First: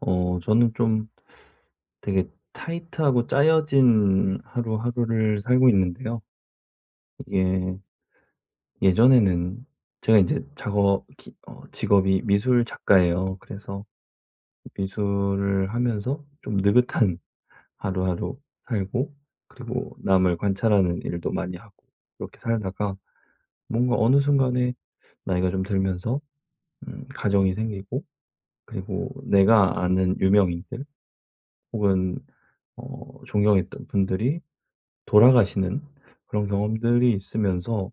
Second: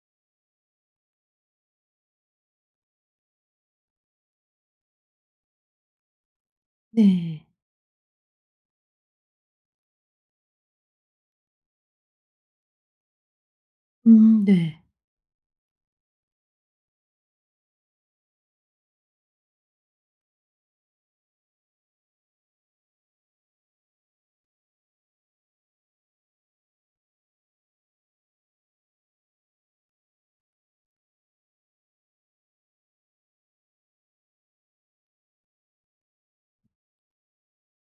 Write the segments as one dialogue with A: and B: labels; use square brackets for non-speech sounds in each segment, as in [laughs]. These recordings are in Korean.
A: 저는 좀 되게 타이트하고 짜여진 하루하루를 살고 있는데요.
B: 네.
A: 이게 예전에는 제가 이제 작업 기 어 직업이 미술 작가예요. 그래서
B: 네.
A: 미술을 하면서 좀 느긋한 하루하루 살고, 그리고 남을 관찰하는 일도 많이 하고 이렇게 살다가, 뭔가 어느 순간에 나이가 좀 들면서 가정이 생기고, 그리고 내가 아는 유명인들 혹은 존경했던 분들이 돌아가시는 그런 경험들이 있으면서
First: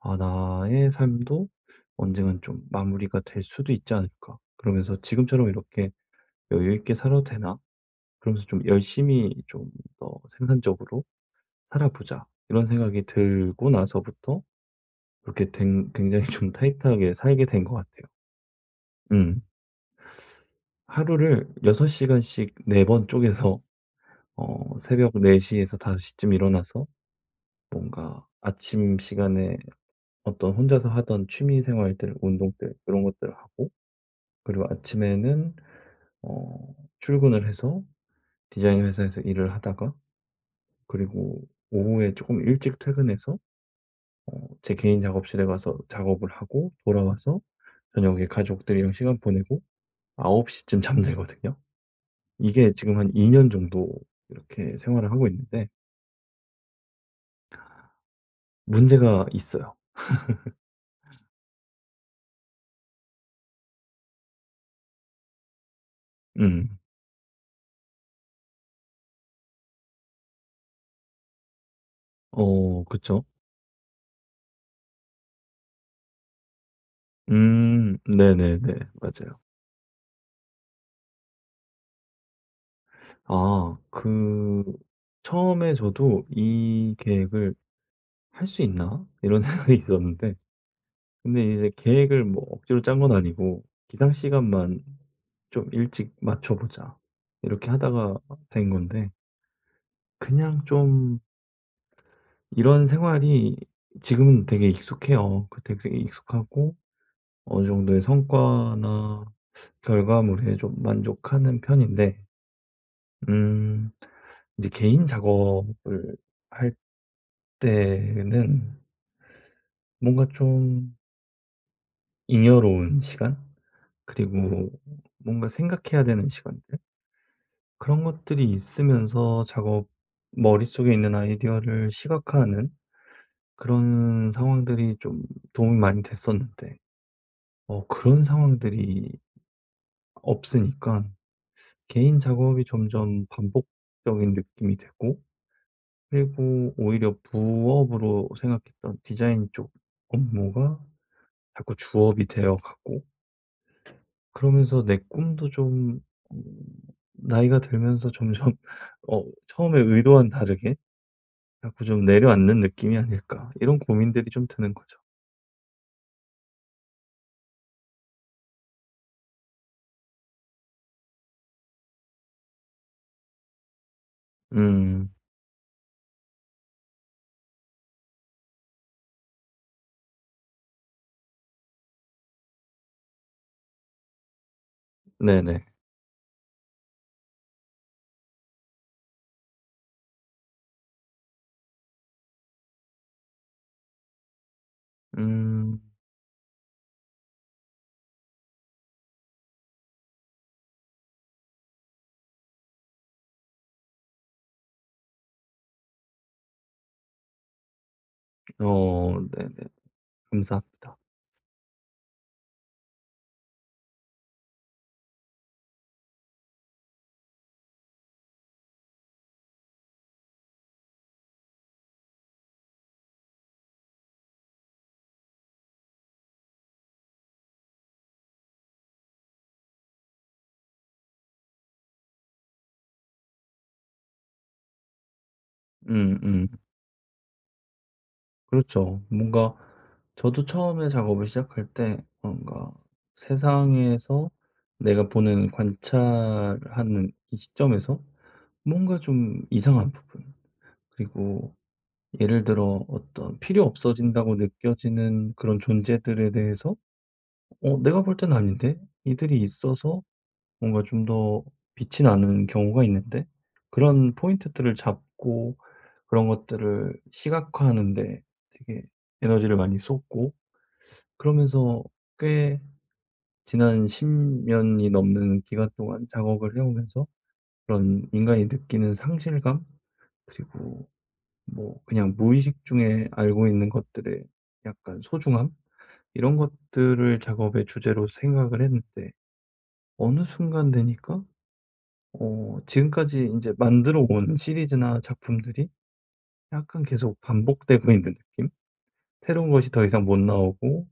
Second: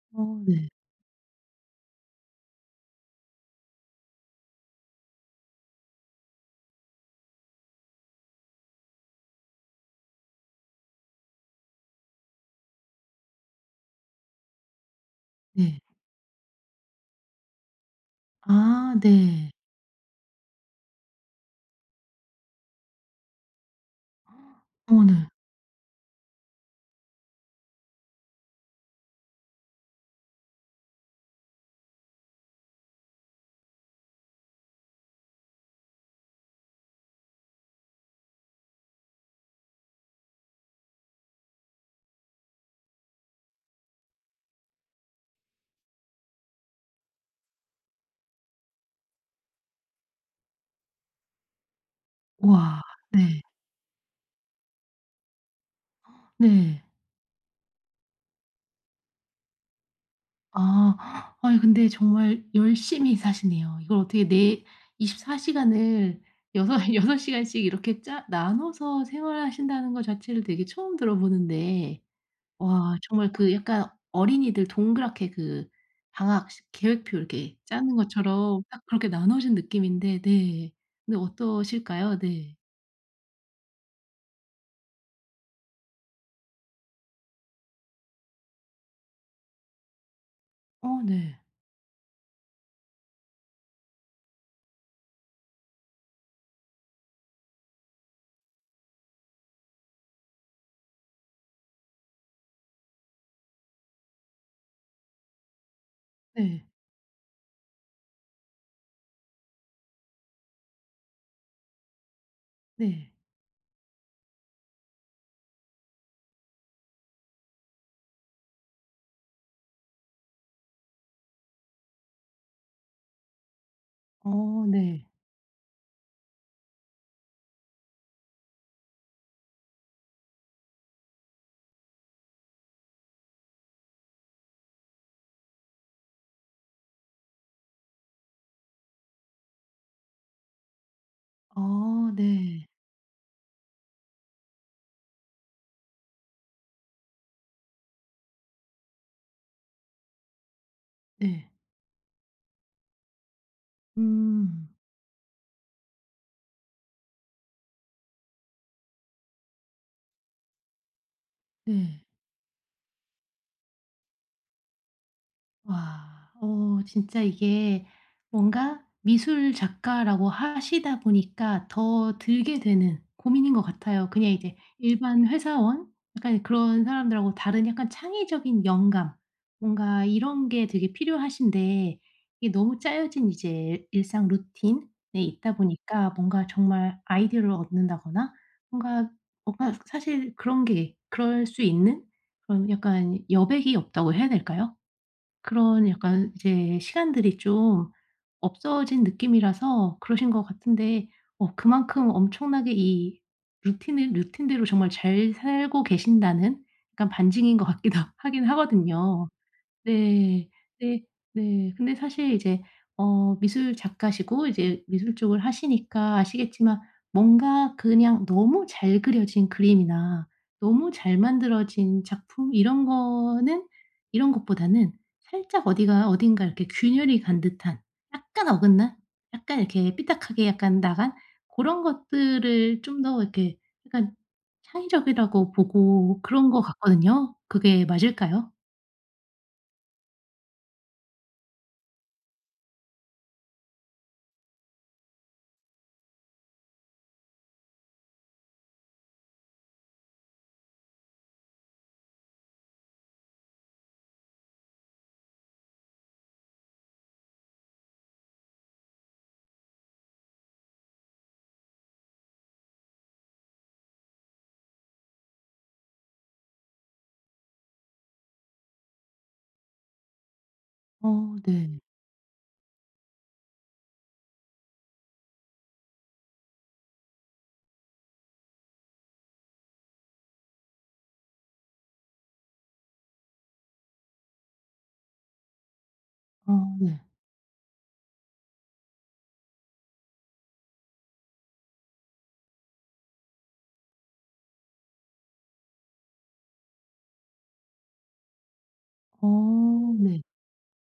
A: '아
B: 어 네.
A: 나의 삶도 언젠간 좀 마무리가 될 수도 있지 않을까.' 그러면서 '지금처럼 이렇게 여유 있게 살아도 되나?' 그러면서 좀 '열심히 좀 더 생산적으로 살아보자.' 이런 생각이 들고 나서부터 그렇게
B: 네.
A: 된, 굉장히 좀 타이트하게 살게 된 것 같아요.
B: 아
A: 음.
B: 네.
A: 하루를 6시간 시간씩 4번 쪼개서,
B: 어
A: 새벽
B: 네.
A: 4시 시에서 5시 시쯤 일어나서, 뭔가 아침 시간에 어떤 혼자서 하던 취미 생활들, 운동들, 이런 것들을 하고, 그리고 아침에는 어 출근을 해서 디자인 회사에서 일을 하다가, 그리고 오후에 조금 일찍 퇴근해서 제 개인 작업실에 가서 작업을 하고 돌아와서, 저녁에 가족들이랑 시간 보내고 9시 시쯤 [laughs] 잠들거든요. 이게
B: 우와.
A: 지금 한 2
B: 네.
A: 년 정도 이렇게 생활을 하고 있는데
B: 네.
A: 문제가 있어요.
B: 아. 아니 근데 정말 열심히 사시네요. 이걸 어떻게 이24 시간을 여섯
A: 음.
B: [laughs] 6 시간씩 이렇게 짜 나눠서 생활하신다는 거 자체를 되게 처음 들어보는데,
A: 어
B: 와
A: 그쵸.
B: 정말 그 약간 어린이들 동그랗게 그 방학 시 계획표 이렇게 짜는
A: 음. 네네네.
B: 것처럼 딱 그렇게
A: 맞아요.
B: 나누신 느낌인데. 네. 근데 어떠실까요? 네.
A: 아 그 처음에 저도 '이 계획을 할 수 있나?' 이런 [laughs] 생각이 있었는데,
B: 어 네.
A: 근데 이제 계획을 뭐 억지로 짠 건 아니고 '기상 시간만 좀 일찍 맞춰 보자.' 이렇게 하다가 된 건데, 그냥 좀 이런 생활이 지금은 되게 익숙해요. 그 되게
B: 네.
A: 익숙하고, 어느 정도의 성과나 결과물에 좀 만족하는 편인데,
B: 네.
A: 음 이제 개인 작업을 할 때는 뭔가 좀 잉여로운 시간? 음.
B: 어
A: 그리고
B: 네.
A: 뭔가 생각해야 되는 시간들? 그런 것들이 있으면서 작업, 머릿속에 있는 아이디어를 시각화하는 그런 상황들이 좀 도움이 많이 됐었는데, 그런 상황들이 없으니까
B: 아
A: 개인 작업이
B: 네.
A: 점점 반복적인 느낌이 되고, 그리고 오히려 부업으로 생각했던 디자인 쪽 업무가
B: 네.
A: 자꾸 주업이 되어 가고,
B: 음.
A: 그러면서 내 꿈도 좀, 음 나이가 들면서 점점 [laughs] 처음에 의도와는 다르게 자꾸
B: 네.
A: 좀 내려앉는 느낌이 아닐까, 이런 고민들이 좀 드는 거죠.
B: 와. 어 진짜 이게 뭔가 미술 작가라고 하시다 보니까 더 들게 되는 고민인 것 같아요. 그냥 이제
A: 음
B: 일반 회사원 약간 그런 사람들하고 다른 약간 창의적인 영감 뭔가 이런 게 되게 필요하신데, 이게 너무 짜여진 이제 일상 루틴에 있다
A: 네네.
B: 보니까 뭔가 정말 아이디어를 얻는다거나 뭔가 뭔가 사실 그런 게 그럴 수 있는 그런 약간 여백이 없다고 해야 될까요?
A: 음.
B: 그런 약간 이제 시간들이 좀 없어진 느낌이라서 그러신 것 같은데, 어 그만큼 엄청나게 이 루틴을 루틴대로 정말 잘 살고 계신다는 약간 반증인 것 같기도 [laughs] 하긴
A: 어
B: 하거든요.
A: 네네.
B: 네.
A: 감사합니다.
B: 네. 네. 근데 사실 이제 어 미술 작가시고 이제 미술 쪽을 하시니까 아시겠지만 뭔가 그냥 너무 잘 그려진 그림이나 너무 잘 만들어진 작품 이런 거는 이런 것보다는 살짝 어디가 어딘가 이렇게 균열이 간 듯한 약간 어긋난 약간 이렇게 삐딱하게 약간 나간 고런 것들을 좀 더 이렇게 약간 창의적이라고 보고
A: 음음.
B: 그런 것 같거든요. 그게 맞을까요?
A: 그렇죠. 뭔가 저도 처음에 작업을 시작할 때, 뭔가 세상에서 내가 보는 관찰하는 이 시점에서 뭔가 좀 이상한 부분, 그리고 예를 들어 어떤 필요 없어진다고 느껴지는 그런 존재들에 대해서, 내가 볼 땐 아닌데 이들이 있어서 뭔가 좀 더 빛이 나는 경우가 있는데, 그런 포인트들을 잡고 그런 것들을 시각화하는데 되게 에너지를 많이 쏟고,
B: 어 네.
A: 그러면서 꽤 지난 10년 년이 넘는 기간 동안 작업을 해 오면서, 그런 인간이 느끼는 상실감? 그리고 뭐 그냥 무의식 중에 알고 있는 것들의 약간 소중함? 이런
B: 아 네.
A: 것들을 작업의 주제로 생각을 했는데, 어느 순간 되니까 지금까지 이제 만들어 온 시리즈나 작품들이 약간 계속 반복되고 있는 느낌?
B: 어
A: 새로운 것이 더 이상 못
B: 네.
A: 나오고,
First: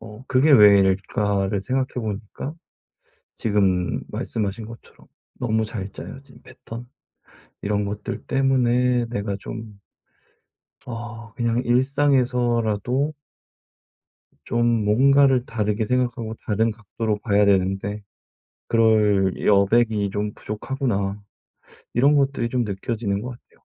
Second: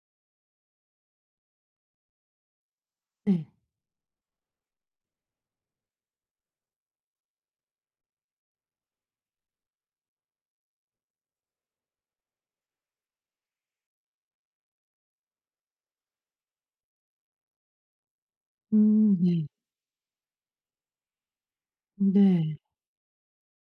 A: '그게 왜일까?'를 생각해 보니까
B: 네.
A: 지금 말씀하신 것처럼 너무 잘 짜여진 패턴, 이런 것들 때문에 내가 좀, 그냥 일상에서라도 좀 뭔가를 다르게 생각하고 다른 각도로 봐야 되는데, 그럴
B: 네.
A: 여백이 좀 부족하구나. 이런 것들이
B: 네.
A: 좀 느껴지는 것 같아요.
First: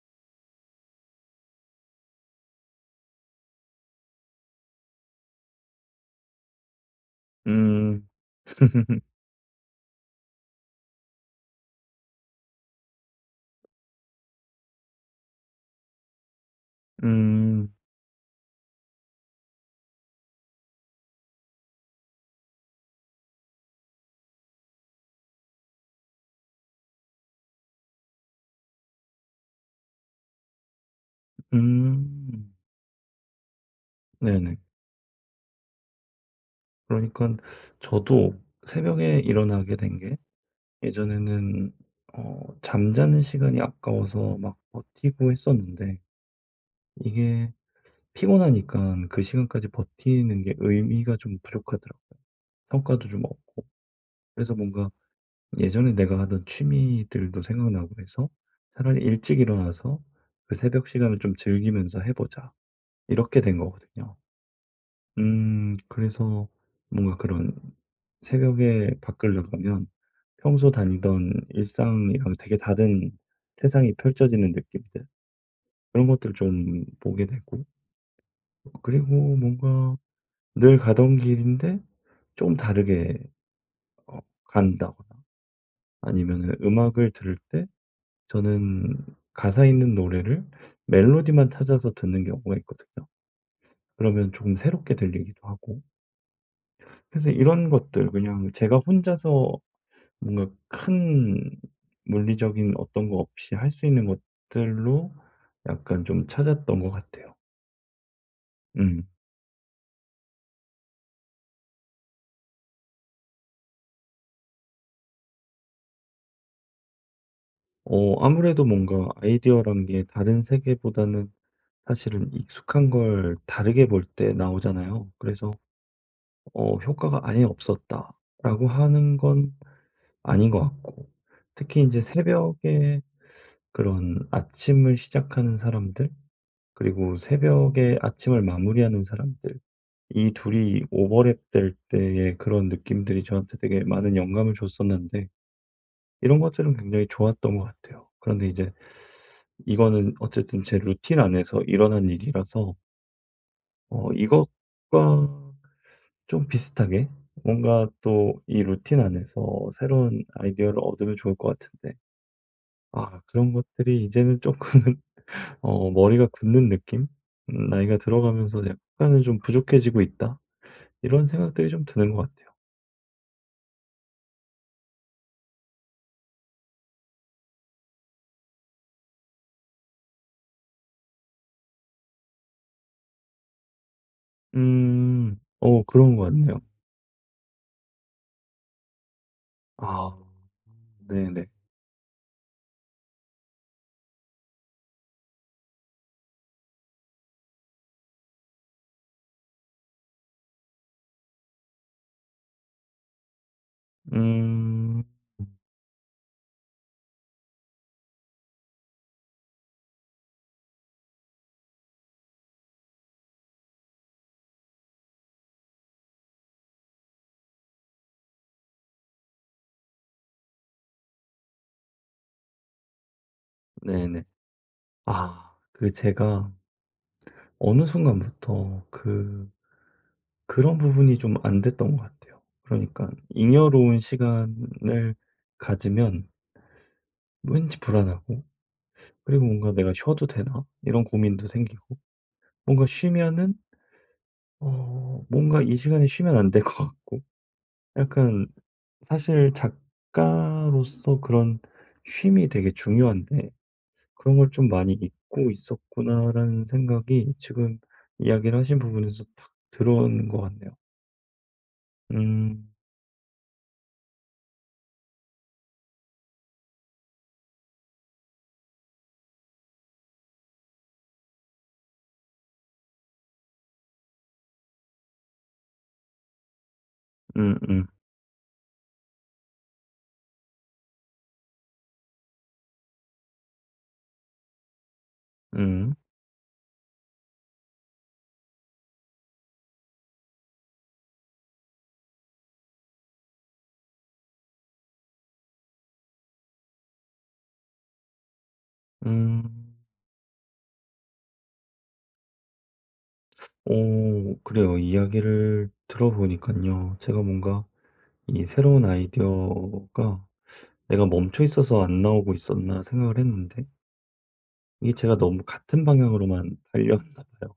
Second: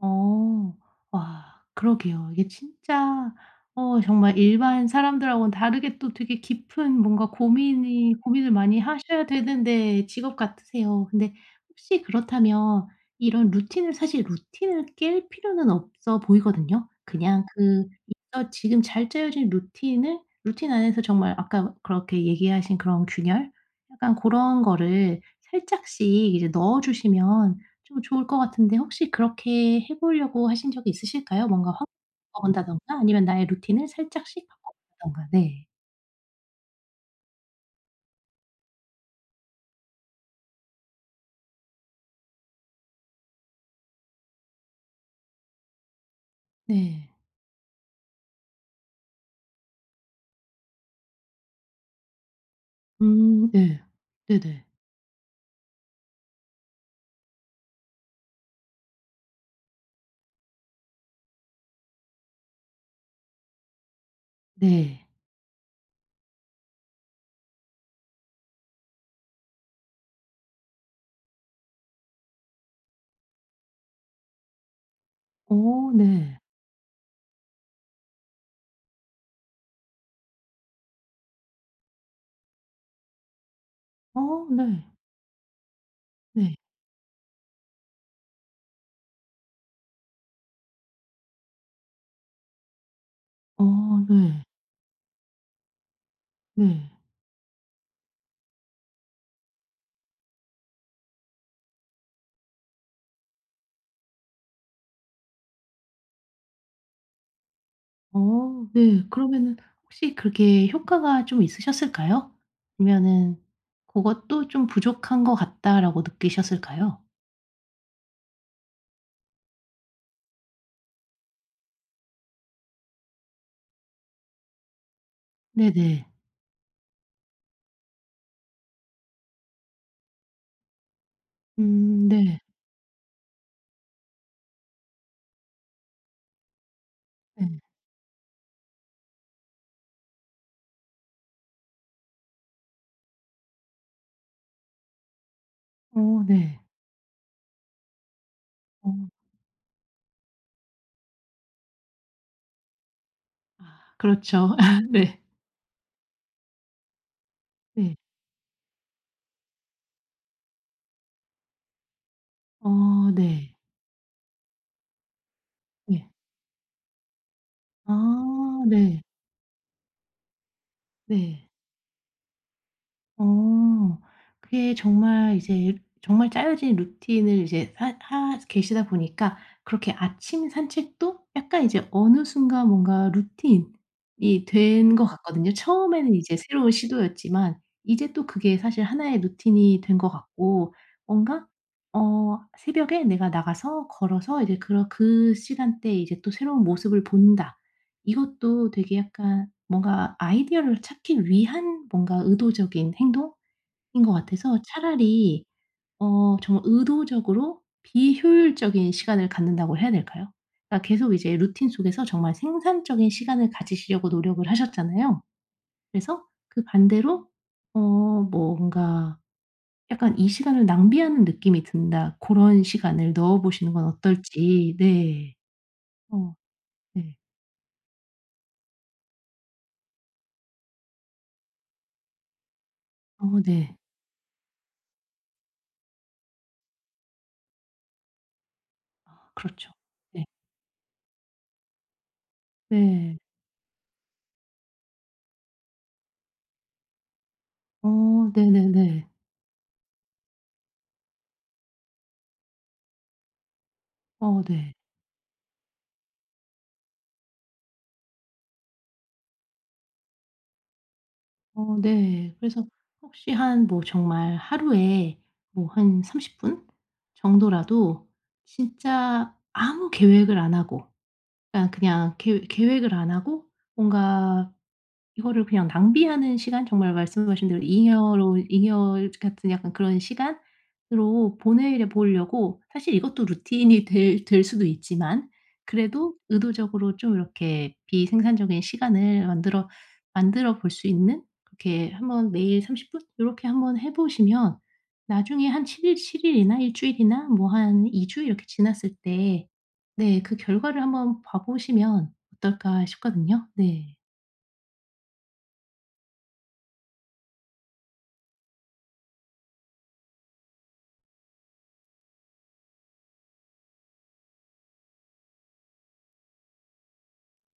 B: 어. 와 그러게요. 이게 진짜 어 정말 일반 사람들하고는 다르게 또 되게 깊은 뭔가
A: 음.
B: 고민이 고민을 많이
A: [laughs]
B: 하셔야 되는데 직업 같으세요. 근데 혹시 그렇다면 이런 루틴을 사실 루틴을 깰 필요는 없어 보이거든요. 그냥
A: 음.
B: 그 있어 지금 잘 짜여진 루틴을 루틴 안에서 정말 아까 그렇게 얘기하신 그런 균열 약간 그런 거를 살짝씩 이제 넣어 주시면 좀 좋을 것 같은데, 혹시 그렇게 해 보려고 하신 적이 있으실까요? 뭔가 확 바꿔
A: 음.
B: 본다든가 아니면 나의 루틴을 살짝씩
A: 네네.
B: 바꿔 본다든가. 네.
A: 그러니까 저도 새벽에 일어나게 된게, 예전에는 잠자는 시간이 아까워서 막 버티고 했었는데
B: 네.
A: 이게 피곤하니까 그 시간까지 버티는 게 의미가 좀 부족하더라고요. 성과도 좀
B: 음.
A: 없고.
B: 네.
A: 그래서
B: 네네.
A: 뭔가 예전에 내가 하던 취미들도 생각나고 해서 차라리 일찍 일어나서 그 새벽 시간을 좀 즐기면서 해 보자, 이렇게 된 거거든요.
B: 네.
A: 그래서 뭔가 그런, 새벽에 밖을 나가면 평소 다니던 일상이랑 되게 다른 세상이 펼쳐지는 느낌들,
B: 어
A: 그런 것들
B: 네.
A: 좀 보게 되고, 그리고 뭔가 늘 가던 길인데 좀 다르게 어
B: 어 네.
A: 간다거나, 아니면
B: 네.
A: 음악을 들을 때 저는 가사 있는 노래를 멜로디만 찾아서 듣는 경우가 있거든요.
B: 어
A: 그러면
B: 네.
A: 조금 새롭게 들리기도 하고.
B: 네.
A: 그래서 이런 것들 그냥 제가 혼자서 뭔가 큰 물리적인 어떤 거 없이 할 수 있는 것들로 약간 좀 찾았던 것 같아요.
B: 어 네.
A: 음.
B: 그러면은 혹시 그렇게 효과가 좀 있으셨을까요? 아니면은 '고것도 좀 부족한 것 같다.'라고 느끼셨을까요?
A: 아무래도 뭔가 아이디어란 게 다른 세계보다는 사실은 익숙한 걸 다르게 볼 때 나오잖아요. 그래서
B: 네네.
A: '효과가 아예 없었다.'라고 하는 건 아닌 것 같고, 특히 이제
B: 네.
A: 새벽에 그런 아침을 시작하는 사람들, 그리고
B: 네.
A: 새벽에 아침을 마무리하는 사람들, 이 둘이 오버랩 될 때의 그런 느낌들이 저한테 되게 많은 영감을 줬었는데,
B: 어
A: 이런
B: 네.
A: 것들은 굉장히 좋았던 것 같아요. 그런데 이제
B: 어.
A: 이거는 어쨌든 제 루틴 안에서 일어난 일이라서
B: 아 그렇죠. [laughs] 네.
A: 이것과 좀 비슷하게 뭔가
B: 네.
A: 또 이 루틴 안에서 새로운 아이디어를 얻으면 좋을 것 같은데,
B: 어
A: 아 그런
B: 네.
A: 것들이 이제는 조금 은 [laughs]
B: 네.
A: 머리가 굳는 느낌? '나이가
B: 아
A: 들어가면서
B: 네.
A: 약간은 좀 부족해지고 있다.' 이런
B: 네.
A: 생각들이 좀 드는 것 같아요.
B: 어. 그게 정말 이제 정말 짜여진 루틴을 이제 하 계시다 보니까 그렇게 아침 산책도 약간 이제 어느 순간 뭔가 루틴이 된 것
A: 음.
B: 같거든요.
A: 어
B: 처음에는
A: 그런 것
B: 이제
A: 같네요.
B: 새로운 시도였지만 이제 또 그게 사실 하나의 루틴이 된 것
A: 아
B: 같고,
A: 네네.
B: 뭔가 어 새벽에 내가 나가서 걸어서 이제 그런 그 시간대에 이제 또 새로운 모습을 본다. 이것도 되게 약간 뭔가 아이디어를 찾기 위한 뭔가 의도적인 행동인 것 같아서,
A: 음
B: 차라리 어 정말 의도적으로 비효율적인 시간을 갖는다고 해야 될까요? 그러니까 계속 이제 루틴 속에서 정말 생산적인 시간을 가지시려고 노력을 하셨잖아요. 그래서 그 반대로 어 뭐 뭔가 약간 '이 시간을 낭비하는 느낌이 든다.' 고런 시간을 넣어 보시는 건
A: 네네.
B: 어떨지. 네.
A: 아 그
B: 어
A: 제가
B: 네.
A: 어느 순간부터 그 그런 부분이 좀 안 됐던 것 같아요. 그러니까
B: 어 네.
A: 잉여로운 시간을 가지면 왠지 불안하고,
B: 아
A: 그리고 뭔가
B: 그렇죠.
A: '내가
B: 네.
A: 쉬어도 되나?' 이런 고민도 생기고, 뭔가
B: 네.
A: 쉬면은 뭔가 이 시간에 쉬면 안 될 것 같고
B: 어
A: 약간,
B: 네네네.
A: 사실 작가로서 그런 쉼이 되게 중요한데 '그런
B: 어
A: 걸 좀
B: 네.
A: 많이 잊고 있었구나.'라는 생각이 지금 이야기를 하신 부분에서 딱 들어오는 것 같네요.
B: 어 네. 그래서
A: 음.
B: 혹시 한 뭐 정말 하루에 뭐 한 30분 정도라도 진짜 아무 계획을 안 하고, 그러니까 그냥 계 계획을 안 하고 뭔가 이거를 그냥 낭비하는 시간 정말 말씀하신 대로
A: 음음.
B: 잉여 같은 약간 그런 시간으로 보내 보려고, 사실 이것도 루틴이 [laughs] 될 수도 있지만
A: 음. 음.
B: 그래도 의도적으로 좀 이렇게 비생산적인 시간을 만들어 볼 수 있는, 그렇게 한번 매일 30 분 요렇게 한번 해 보시면 나중에 한 7일칠 일이나 일 주일이나 뭐 한 2주 이렇게 지났을 때
A: 음.
B: 네 그 결과를 한번 봐 보시면 어떨까 싶거든요. 네.
A: 오, 그래요. 이야기를 들어보니깐요. 제가 뭔가 이 새로운 아이디어가 '내가 멈춰 있어서 안 나오고 있었나.' 생각을 했는데, 이게 제가 너무 같은 방향으로만 [laughs] 달렸나 봐요.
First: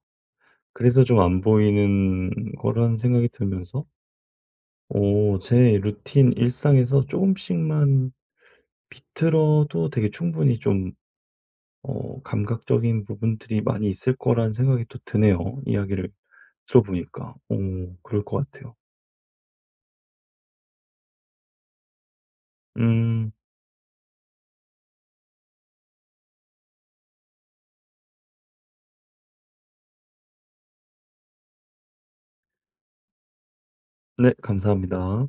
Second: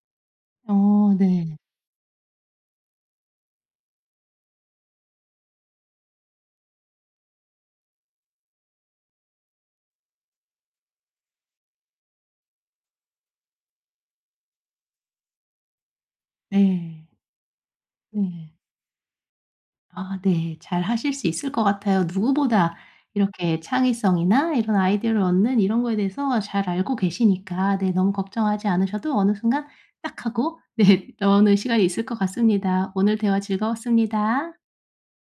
A: 그래서
B: 어
A: 좀 안
B: 네.
A: 보이는 거란 생각이 들면서, 제 루틴 일상에서 조금씩만 비틀어도 되게 충분히 좀 감각적인 부분들이 많이 있을 거란 생각이 또 드네요, 이야기를
B: 네.
A: 들어보니까. 오 그럴 것
B: 네.
A: 같아요.
B: 아 네. 잘하실 수 있을 것 같아요. 누구보다
A: 음
B: 이렇게 창의성이나 이런 아이디어를 얻는 이런 거에 대해서 잘 알고 계시니까, 네 너무 걱정하지 않으셔도 어느 순간 딱 하고 네 [laughs] 나오는 시간이 있을 것 같습니다. 오늘 대화
A: 네
B: 즐거웠습니다.
A: 감사합니다.